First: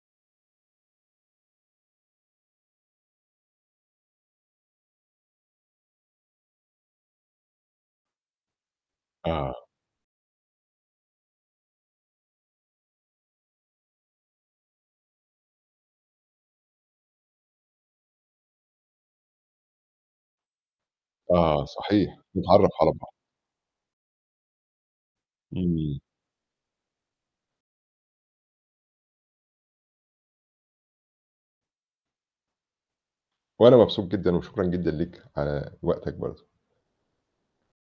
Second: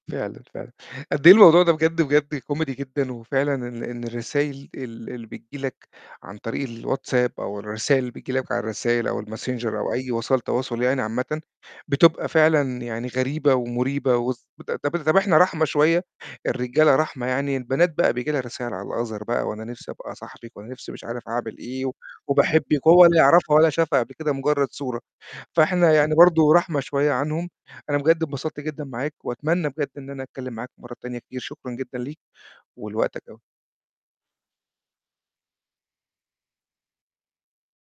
فعلًا، فعلًا، قد إيه الموضوع ده بجد، بجد كوميدي جدًا وفعلًا إن إن الرسايل ال اللي بتيجي لك عن طريق الواتساب أو الرسايل اللي بتيجي لك على الرسايل أو الmessenger آه. أو أي وسائل تواصل يعني عامةً، بتبقى فعلًا يعني غريبة ومريبة، وس طب طَب إحنا رحمة شوية، الرجالة رحمة يعني البنات بقى بييجي لها رسايل على الother بقى، "وأنا نِفْسي أبقى صاحبِك، وأنا نِفْسي مش عارف أعمل آه إيه، صحيح، نتعرّف وباحبك."، على وهو بعض. لا يعرفها ولا شافها قبل كده مجرّد صورة، فإحنا إمم. يعني برضه رحمة شوية عنهم أنا بجد انبسطت جدًا معاك وأتمنى بجد إن أنا أتكلم معاك مَرّة تانية كتير، شكرًا جدًا ليك ولوقتك أوي. وأنا مبسوط جدًا وشكرُا جدًا ليك على وقتك برضه.